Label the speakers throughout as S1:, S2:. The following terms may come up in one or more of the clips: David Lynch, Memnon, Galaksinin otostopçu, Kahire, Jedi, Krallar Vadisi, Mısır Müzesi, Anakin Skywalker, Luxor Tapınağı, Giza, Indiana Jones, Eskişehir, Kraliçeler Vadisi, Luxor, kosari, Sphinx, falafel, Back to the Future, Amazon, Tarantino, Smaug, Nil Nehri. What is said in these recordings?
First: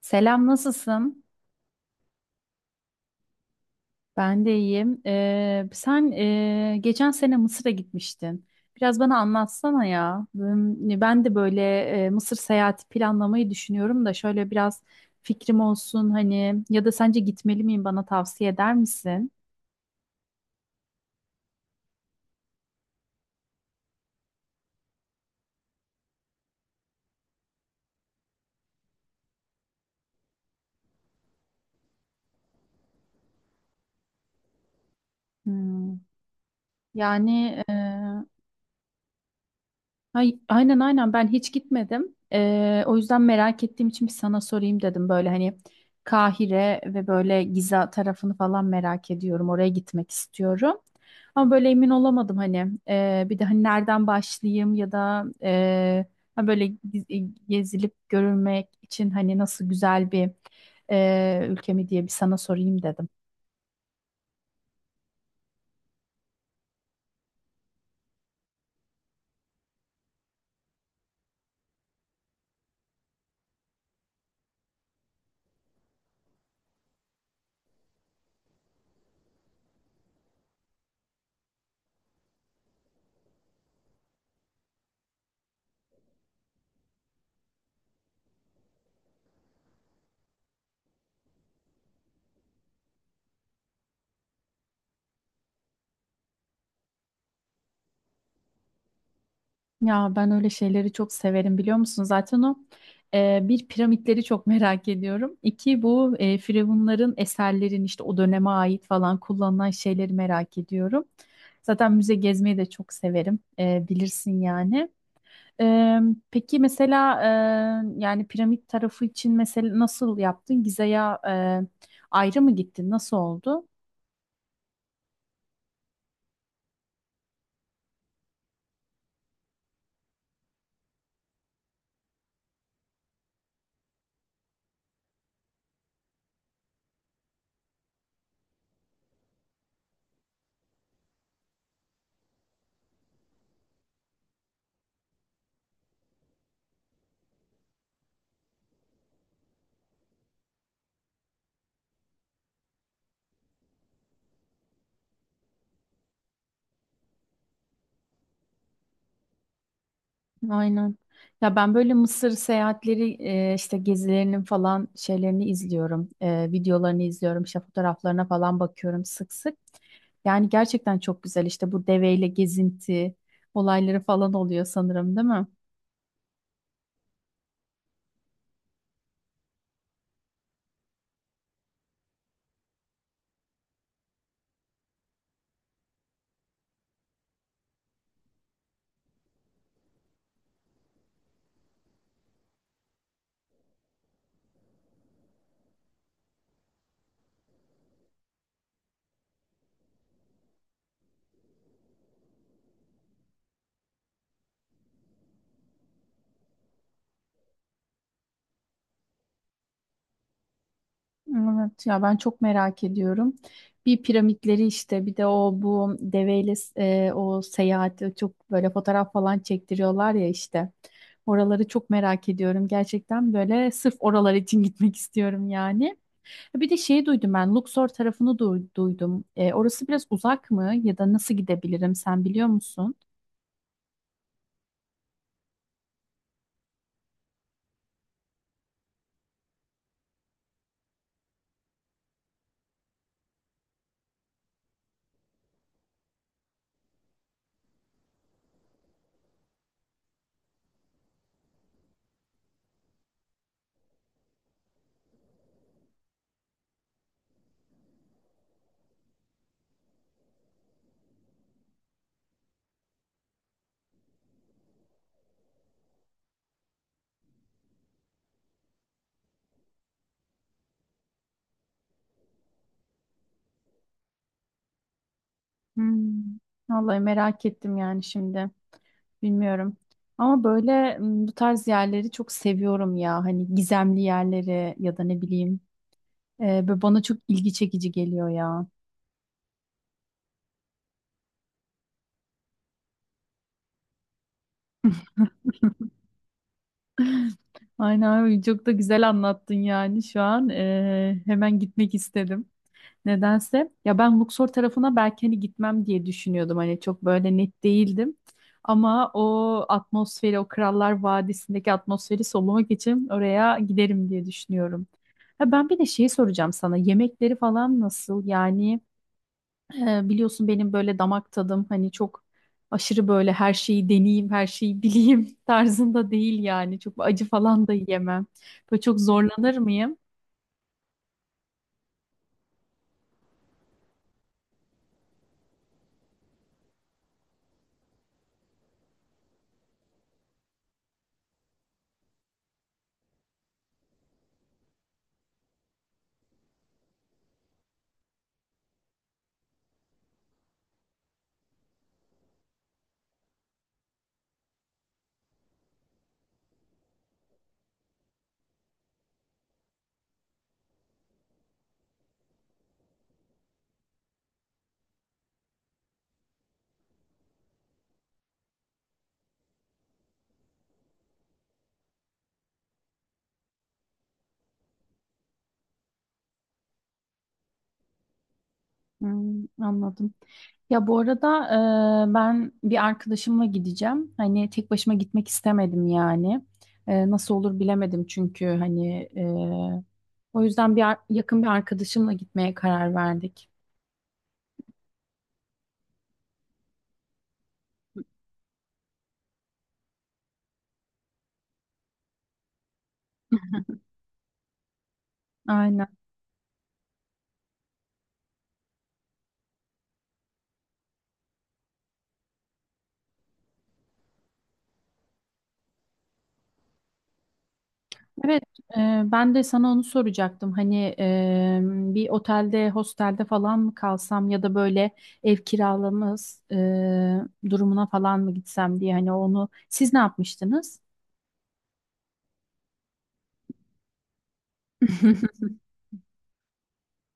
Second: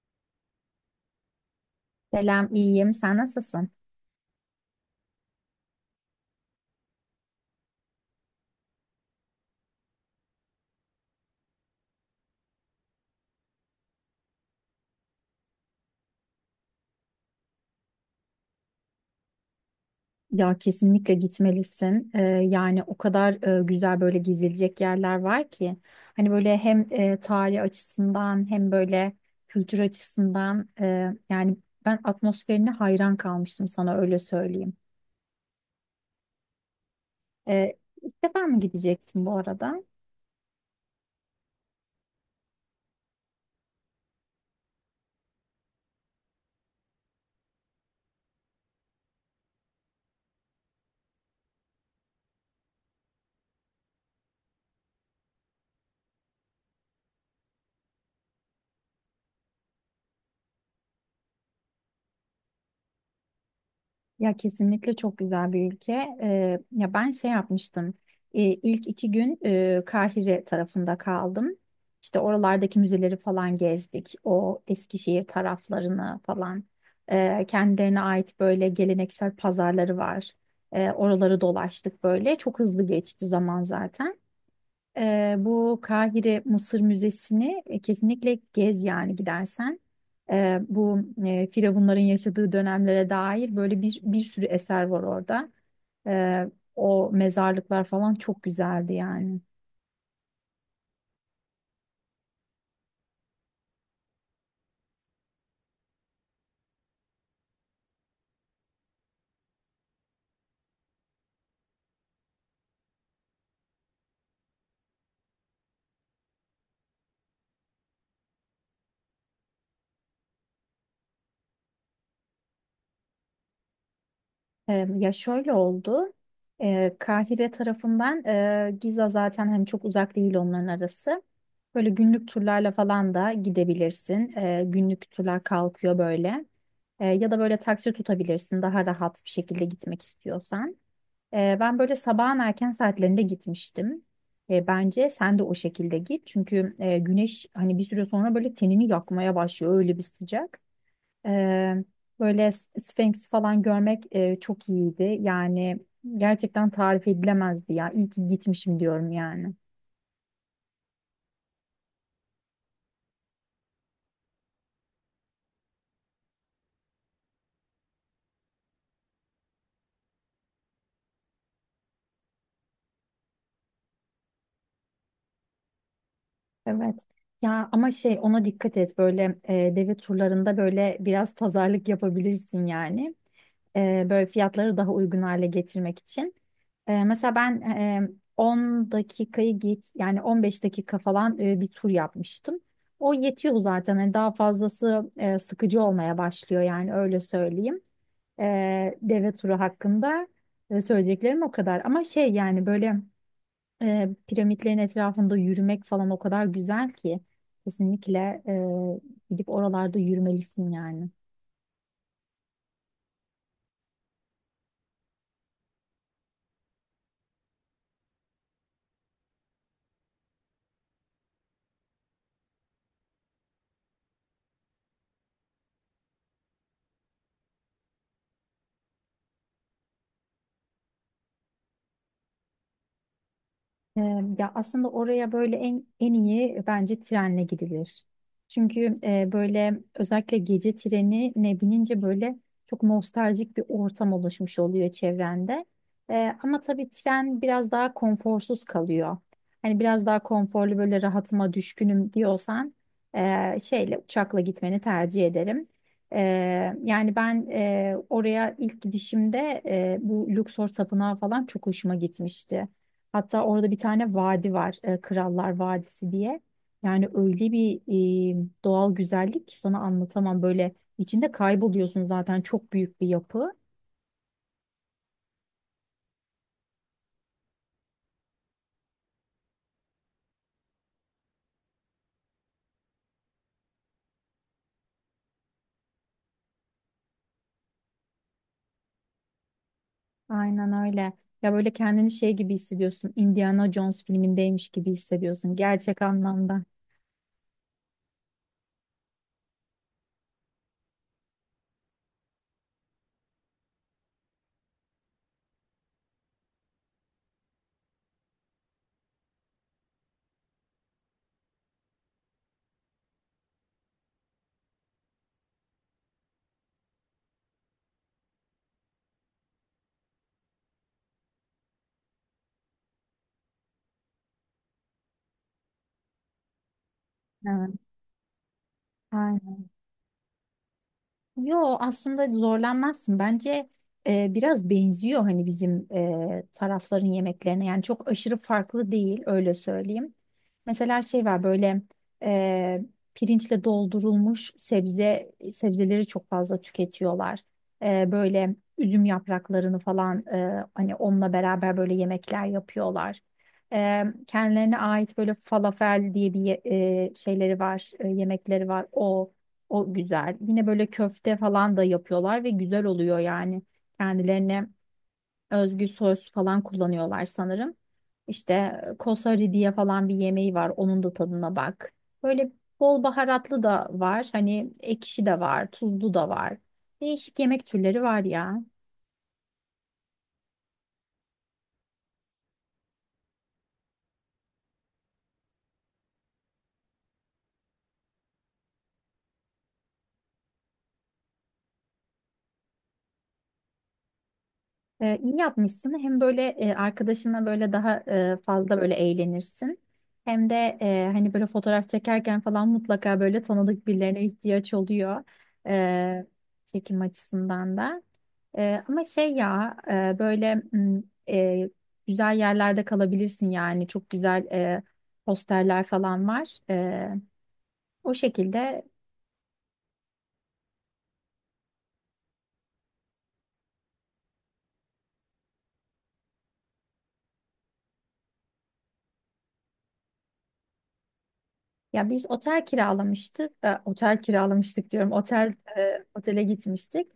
S1: Selam, nasılsın?
S2: Selam, iyiyim. Sen nasılsın?
S1: Ben de iyiyim. Sen geçen sene Mısır'a gitmiştin. Biraz bana anlatsana ya. Ben de böyle Mısır seyahati planlamayı düşünüyorum da şöyle biraz fikrim olsun, hani, ya da sence gitmeli miyim, bana tavsiye eder misin?
S2: Ya kesinlikle gitmelisin. Yani o kadar güzel böyle gezilecek yerler var ki. Hani böyle hem tarih açısından hem böyle kültür açısından yani ben atmosferine hayran kalmıştım sana öyle söyleyeyim.
S1: Hmm. Yani e,
S2: Ee, ilk defa mı gideceksin bu arada?
S1: Aynen, ben hiç gitmedim. O yüzden merak ettiğim için bir sana sorayım dedim. Böyle hani Kahire ve böyle Giza tarafını falan merak ediyorum. Oraya gitmek istiyorum. Ama böyle emin olamadım hani. Bir de hani nereden başlayayım ya da böyle gezilip görülmek için hani nasıl güzel bir ülke mi diye bir sana sorayım dedim.
S2: Ya kesinlikle çok güzel bir ülke. Ya ben şey yapmıştım. İlk iki gün Kahire tarafında kaldım. İşte oralardaki müzeleri falan gezdik. O Eskişehir taraflarını falan. Kendilerine ait böyle geleneksel pazarları var. Oraları dolaştık böyle. Çok hızlı geçti zaman zaten. Bu Kahire Mısır Müzesi'ni kesinlikle gez yani gidersen. Bu firavunların yaşadığı dönemlere dair böyle bir sürü eser var orada. O mezarlıklar falan çok güzeldi yani.
S1: Ya ben öyle şeyleri çok severim, biliyor musun? Zaten o, bir, piramitleri çok merak ediyorum. İki, bu firavunların eserlerin, işte o döneme ait falan kullanılan şeyleri merak ediyorum. Zaten müze gezmeyi de çok severim. E, bilirsin yani. Eee, peki mesela, yani piramit tarafı için mesela nasıl yaptın? Gize'ye eee, ayrı mı gittin? Nasıl oldu?
S2: Ya şöyle oldu. Kahire tarafından Giza zaten hani çok uzak değil onların arası. Böyle günlük turlarla falan da gidebilirsin. Günlük turlar kalkıyor böyle. Ya da böyle taksi tutabilirsin daha rahat bir şekilde gitmek istiyorsan. Ben böyle sabahın erken saatlerinde gitmiştim. Bence sen de o şekilde git. Çünkü güneş hani bir süre sonra böyle tenini yakmaya başlıyor öyle bir sıcak. Eee, Böyle Sphinx falan görmek çok iyiydi. Yani gerçekten tarif edilemezdi ya. İyi ki gitmişim diyorum yani.
S1: Aynen. Ya ben böyle Mısır seyahatleri işte gezilerinin falan şeylerini izliyorum. E, videolarını izliyorum. İşte fotoğraflarına falan bakıyorum sık sık. Yani gerçekten çok güzel, işte bu deveyle gezinti olayları falan oluyor sanırım, değil mi?
S2: Evet. Ya ama şey ona dikkat et böyle deve turlarında böyle biraz pazarlık yapabilirsin yani. Böyle fiyatları daha uygun hale getirmek için. Mesela ben 10 dakikayı git yani 15 dakika falan bir tur yapmıştım. O yetiyor zaten. Hani daha fazlası sıkıcı olmaya başlıyor yani öyle söyleyeyim. Deve turu hakkında söyleyeceklerim o kadar. Ama şey yani böyle piramitlerin etrafında yürümek falan o kadar güzel ki kesinlikle gidip oralarda yürümelisin yani.
S1: Evet, ya ben çok merak ediyorum. Bir, piramitleri, işte bir de o bu deveyle o seyahati, çok böyle fotoğraf falan çektiriyorlar ya işte. Oraları çok merak ediyorum. Gerçekten böyle sırf oralar için gitmek istiyorum yani. E, bir de şeyi duydum, ben Luxor tarafını duydum. E, orası biraz uzak mı ya da nasıl gidebilirim, sen biliyor musun?
S2: Ee, Ya aslında oraya böyle en iyi bence trenle gidilir. Çünkü böyle özellikle gece treni ne binince böyle çok nostaljik bir ortam oluşmuş oluyor çevrende. Ama tabii tren biraz daha konforsuz kalıyor. Hani biraz daha konforlu böyle rahatıma düşkünüm diyorsan şeyle uçakla gitmeni tercih ederim. Yani ben oraya ilk gidişimde bu Luxor Tapınağı falan çok hoşuma gitmişti. Hatta orada bir tane vadi var, Krallar Vadisi diye. Yani öyle bir doğal güzellik ki sana anlatamam. Böyle içinde kayboluyorsun zaten çok büyük bir yapı.
S1: Hmm. Vallahi merak ettim yani şimdi. Bilmiyorum. Ama böyle bu tarz yerleri çok seviyorum ya. Hani gizemli yerleri ya da ne bileyim. E, böyle bana çok ilgi çekici geliyor ya.
S2: Aynen öyle. Ya böyle kendini şey gibi hissediyorsun. Indiana Jones filmindeymiş gibi hissediyorsun gerçek anlamda.
S1: Aynen abi, çok da güzel anlattın yani şu an. E, hemen gitmek istedim. Nedense. Ya ben Luxor tarafına belki hani gitmem diye düşünüyordum. Hani çok böyle net değildim. Ama o atmosferi, o Krallar Vadisi'ndeki atmosferi solumak için oraya giderim diye düşünüyorum. Ha, ben bir de şeyi soracağım sana. Yemekleri falan nasıl? Yani, biliyorsun benim böyle damak tadım hani çok aşırı böyle her şeyi deneyeyim, her şeyi bileyim tarzında değil yani. Çok acı falan da
S2: Evet.
S1: yiyemem. Böyle çok zorlanır
S2: Aynen.
S1: mıyım?
S2: Yo aslında zorlanmazsın. Bence biraz benziyor hani bizim tarafların yemeklerine. Yani çok aşırı farklı değil öyle söyleyeyim. Mesela şey var böyle e, pirinçle doldurulmuş sebzeleri çok fazla tüketiyorlar. Böyle üzüm yapraklarını falan hani onunla beraber böyle yemekler yapıyorlar. Kendilerine ait böyle falafel diye bir şeyleri var, yemekleri var. O güzel. Yine böyle köfte falan da yapıyorlar ve güzel oluyor yani. Kendilerine özgü sos falan kullanıyorlar sanırım. İşte kosari diye falan bir yemeği var. Onun da tadına bak. Böyle bol baharatlı da var. Hani ekşi de var, tuzlu da var. Değişik yemek türleri var ya.
S1: Hmm, anladım. Ya bu arada, ben bir arkadaşımla gideceğim. Hani tek başıma gitmek istemedim yani. E, nasıl olur bilemedim çünkü hani, o yüzden bir yakın bir arkadaşımla gitmeye karar verdik.
S2: İyi yapmışsın. Hem böyle arkadaşına böyle daha fazla böyle eğlenirsin. Hem de hani böyle fotoğraf çekerken falan mutlaka böyle tanıdık birilerine ihtiyaç oluyor.
S1: Aynen.
S2: Ee, Çekim açısından da. Ama şey ya böyle e, güzel yerlerde kalabilirsin yani. Çok güzel posterler falan var. O
S1: Evet,
S2: şekilde.
S1: ben de sana onu soracaktım. Hani, bir otelde, hostelde falan mı kalsam ya da böyle ev kiralaması durumuna falan mı gitsem diye, hani onu siz ne yapmıştınız?
S2: Ya biz otel kiralamıştık, otele gitmiştik.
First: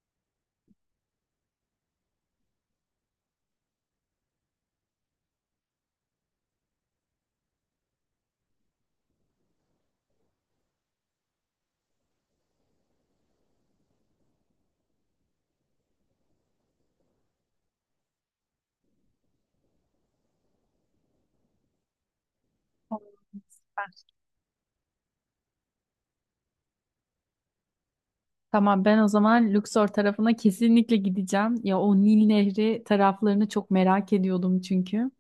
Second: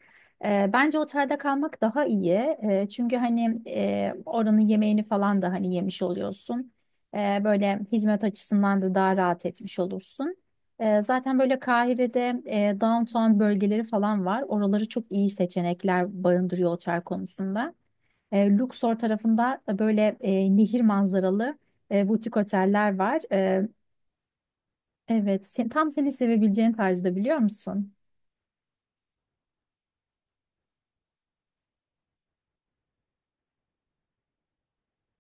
S2: Bence otelde kalmak daha iyi. Çünkü hani oranın yemeğini falan da hani yemiş oluyorsun. Böyle hizmet açısından da daha rahat etmiş olursun. Zaten böyle Kahire'de downtown bölgeleri falan var. Oraları çok iyi seçenekler barındırıyor otel konusunda. Luxor tarafında böyle nehir manzaralı butik oteller var. Evet, sen, tam seni sevebileceğin tarzda biliyor musun?
S1: Tamam, ben o zaman Luxor tarafına kesinlikle gideceğim. Ya o Nil Nehri taraflarını çok merak ediyordum çünkü.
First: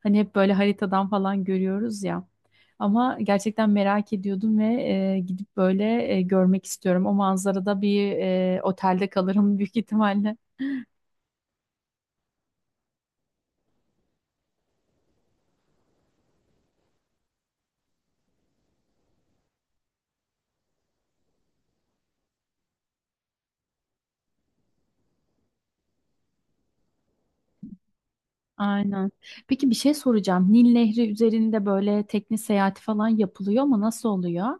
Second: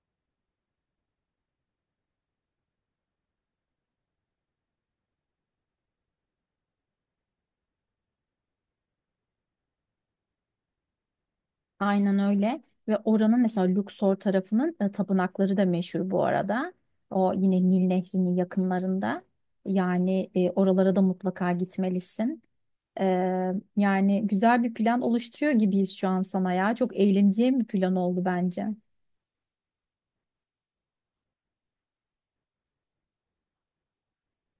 S1: Hani hep böyle haritadan falan görüyoruz ya. Ama gerçekten merak ediyordum ve gidip böyle görmek istiyorum. O manzarada bir otelde kalırım büyük ihtimalle.
S2: Aynen öyle. Ve oranın mesela Luxor tarafının tapınakları da meşhur bu arada. O yine Nil Nehri'nin yakınlarında. Yani oralara da mutlaka gitmelisin. E, Yani güzel bir plan oluşturuyor gibiyiz şu an sana ya. Çok eğleneceğin bir plan oldu bence.
S1: Aynen. Peki bir şey soracağım. Nil Nehri üzerinde böyle tekne seyahati falan yapılıyor mu? Nasıl oluyor?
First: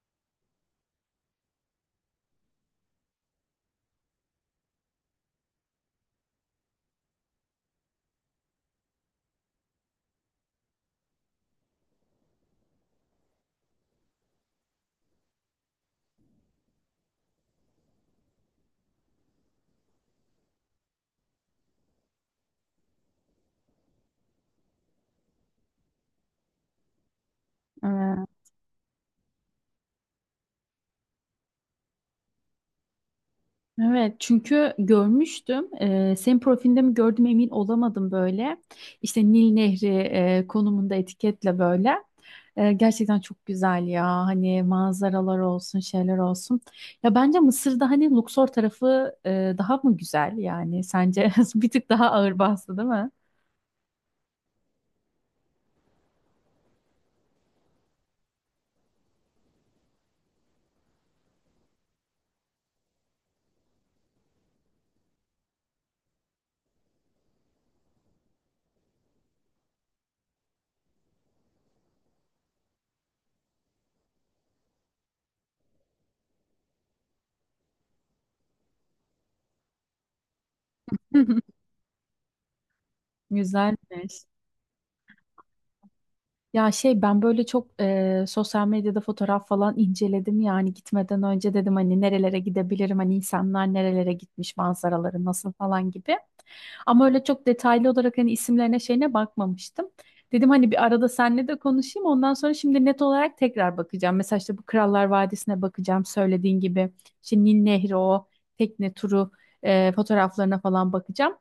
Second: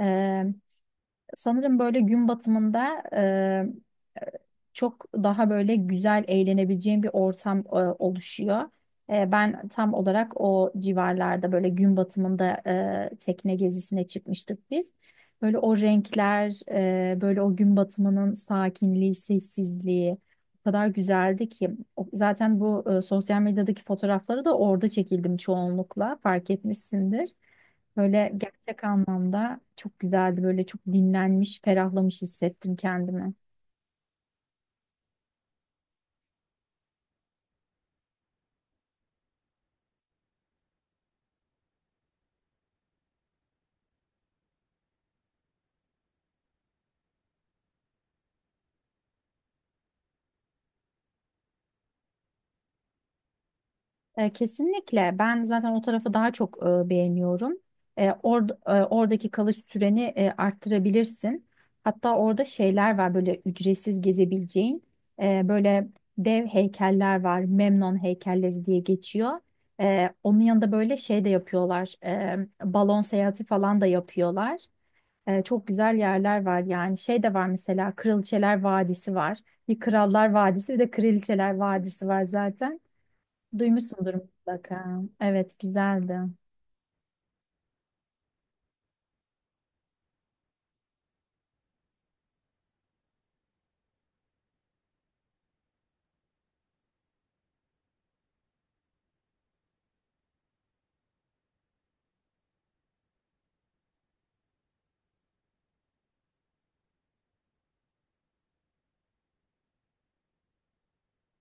S2: E, Sanırım böyle gün batımında çok daha böyle güzel eğlenebileceğim bir ortam oluşuyor. Ben tam olarak o civarlarda böyle gün batımında tekne gezisine çıkmıştık biz. Böyle o renkler, böyle o gün batımının sakinliği, sessizliği o kadar güzeldi ki. Zaten bu sosyal medyadaki fotoğrafları da orada çekildim çoğunlukla fark etmişsindir. Böyle gerçek anlamda çok güzeldi. Böyle çok dinlenmiş, ferahlamış hissettim kendimi.
S1: Evet, çünkü görmüştüm. Senin profilinde mi gördüm emin olamadım böyle. İşte Nil Nehri konumunda etiketle böyle. Gerçekten çok güzel ya. Hani manzaralar olsun, şeyler olsun. Ya bence Mısır'da hani Luxor tarafı daha mı güzel yani? Sence bir tık daha ağır bastı, değil mi?
S2: Kesinlikle. Ben zaten o tarafı daha çok beğeniyorum. Oradaki kalış süreni arttırabilirsin. Hatta orada şeyler var böyle ücretsiz gezebileceğin. Böyle dev heykeller var. Memnon heykelleri diye geçiyor. Onun yanında böyle şey de yapıyorlar. Balon seyahati falan da yapıyorlar. Çok güzel yerler var yani. Şey de var mesela Kraliçeler Vadisi var. Bir Krallar Vadisi bir de Kraliçeler Vadisi var zaten. Duymuşsundur
S1: Güzelmiş.
S2: mutlaka. Evet, güzeldi.
S1: Ya şey, ben böyle çok sosyal medyada fotoğraf falan inceledim, yani gitmeden önce dedim hani nerelere gidebilirim, hani insanlar nerelere gitmiş, manzaraları nasıl falan gibi. Ama öyle çok detaylı olarak hani isimlerine şeyine bakmamıştım. Dedim hani bir arada seninle de konuşayım, ondan sonra şimdi net olarak tekrar bakacağım. Mesela işte bu Krallar Vadisi'ne bakacağım söylediğin gibi. Şimdi Nil Nehri, o tekne turu fotoğraflarına falan bakacağım.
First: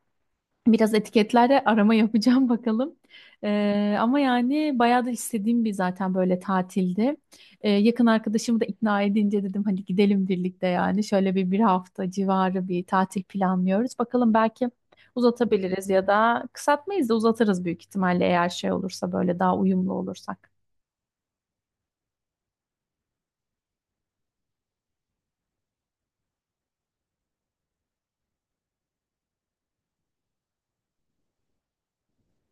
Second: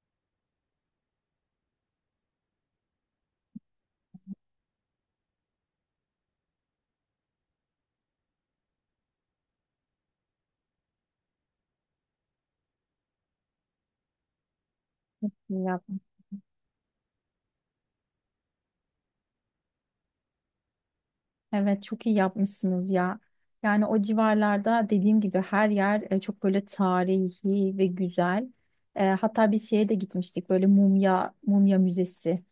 S1: Biraz etiketlerde arama yapacağım bakalım. Ama yani bayağı da istediğim bir zaten böyle tatildi. Yakın arkadaşımı da ikna edince dedim hani gidelim birlikte yani. Şöyle bir hafta civarı bir tatil planlıyoruz. Bakalım, belki
S2: İyi
S1: uzatabiliriz
S2: yapmış.
S1: ya da kısaltmayız da uzatırız büyük ihtimalle, eğer şey olursa, böyle daha uyumlu olursak.
S2: Evet, çok iyi yapmışsınız ya. Yani o civarlarda dediğim gibi her yer çok böyle tarihi ve güzel. Hatta bir şeye de gitmiştik. Böyle mumya müzesi.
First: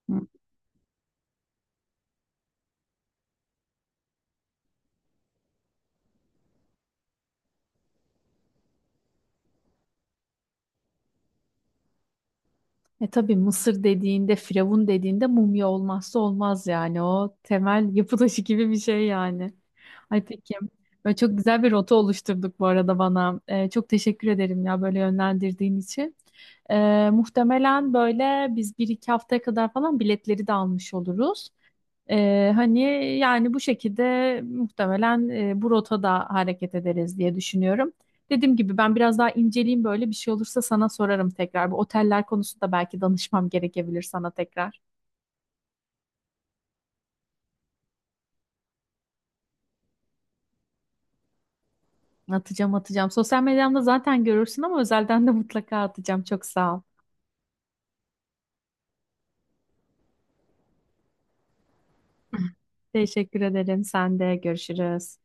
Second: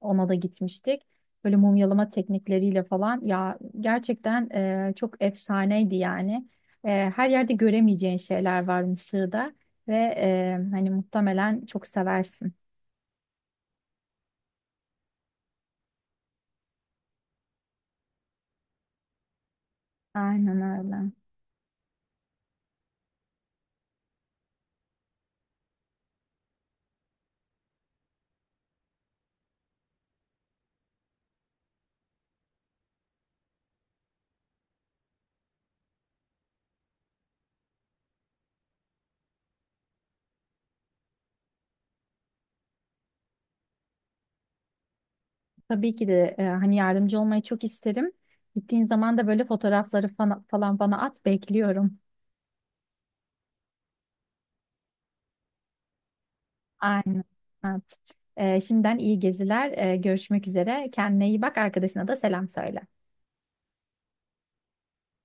S2: Ona da gitmiştik. Böyle mumyalama teknikleriyle falan. Ya gerçekten çok efsaneydi yani. E, Her yerde göremeyeceğin şeyler var Mısır'da ve hani muhtemelen çok seversin.
S1: E tabii, Mısır dediğinde, Firavun dediğinde mumya olmazsa olmaz yani. O temel yapı taşı gibi bir şey yani. Ay peki.
S2: Aynen öyle.
S1: Böyle çok güzel bir rota oluşturduk bu arada bana. E, çok teşekkür ederim ya, böyle yönlendirdiğin için. E, muhtemelen böyle biz bir iki haftaya kadar falan biletleri de almış oluruz. E, hani yani bu şekilde muhtemelen bu rotada hareket ederiz diye düşünüyorum. Dediğim gibi ben biraz daha inceleyeyim, böyle bir şey olursa sana sorarım tekrar. Bu oteller konusunda belki danışmam gerekebilir sana tekrar.
S2: Tabii ki de hani yardımcı olmayı çok isterim. Gittiğin zaman da böyle fotoğrafları falan bana at, bekliyorum.
S1: Atacağım, atacağım. Sosyal medyamda zaten görürsün ama özelden de mutlaka atacağım. Çok sağ ol.
S2: Aynen. Evet. Şimdiden iyi geziler. Görüşmek üzere. Kendine iyi bak, arkadaşına da selam söyle.
S1: Teşekkür ederim. Sen de görüşürüz.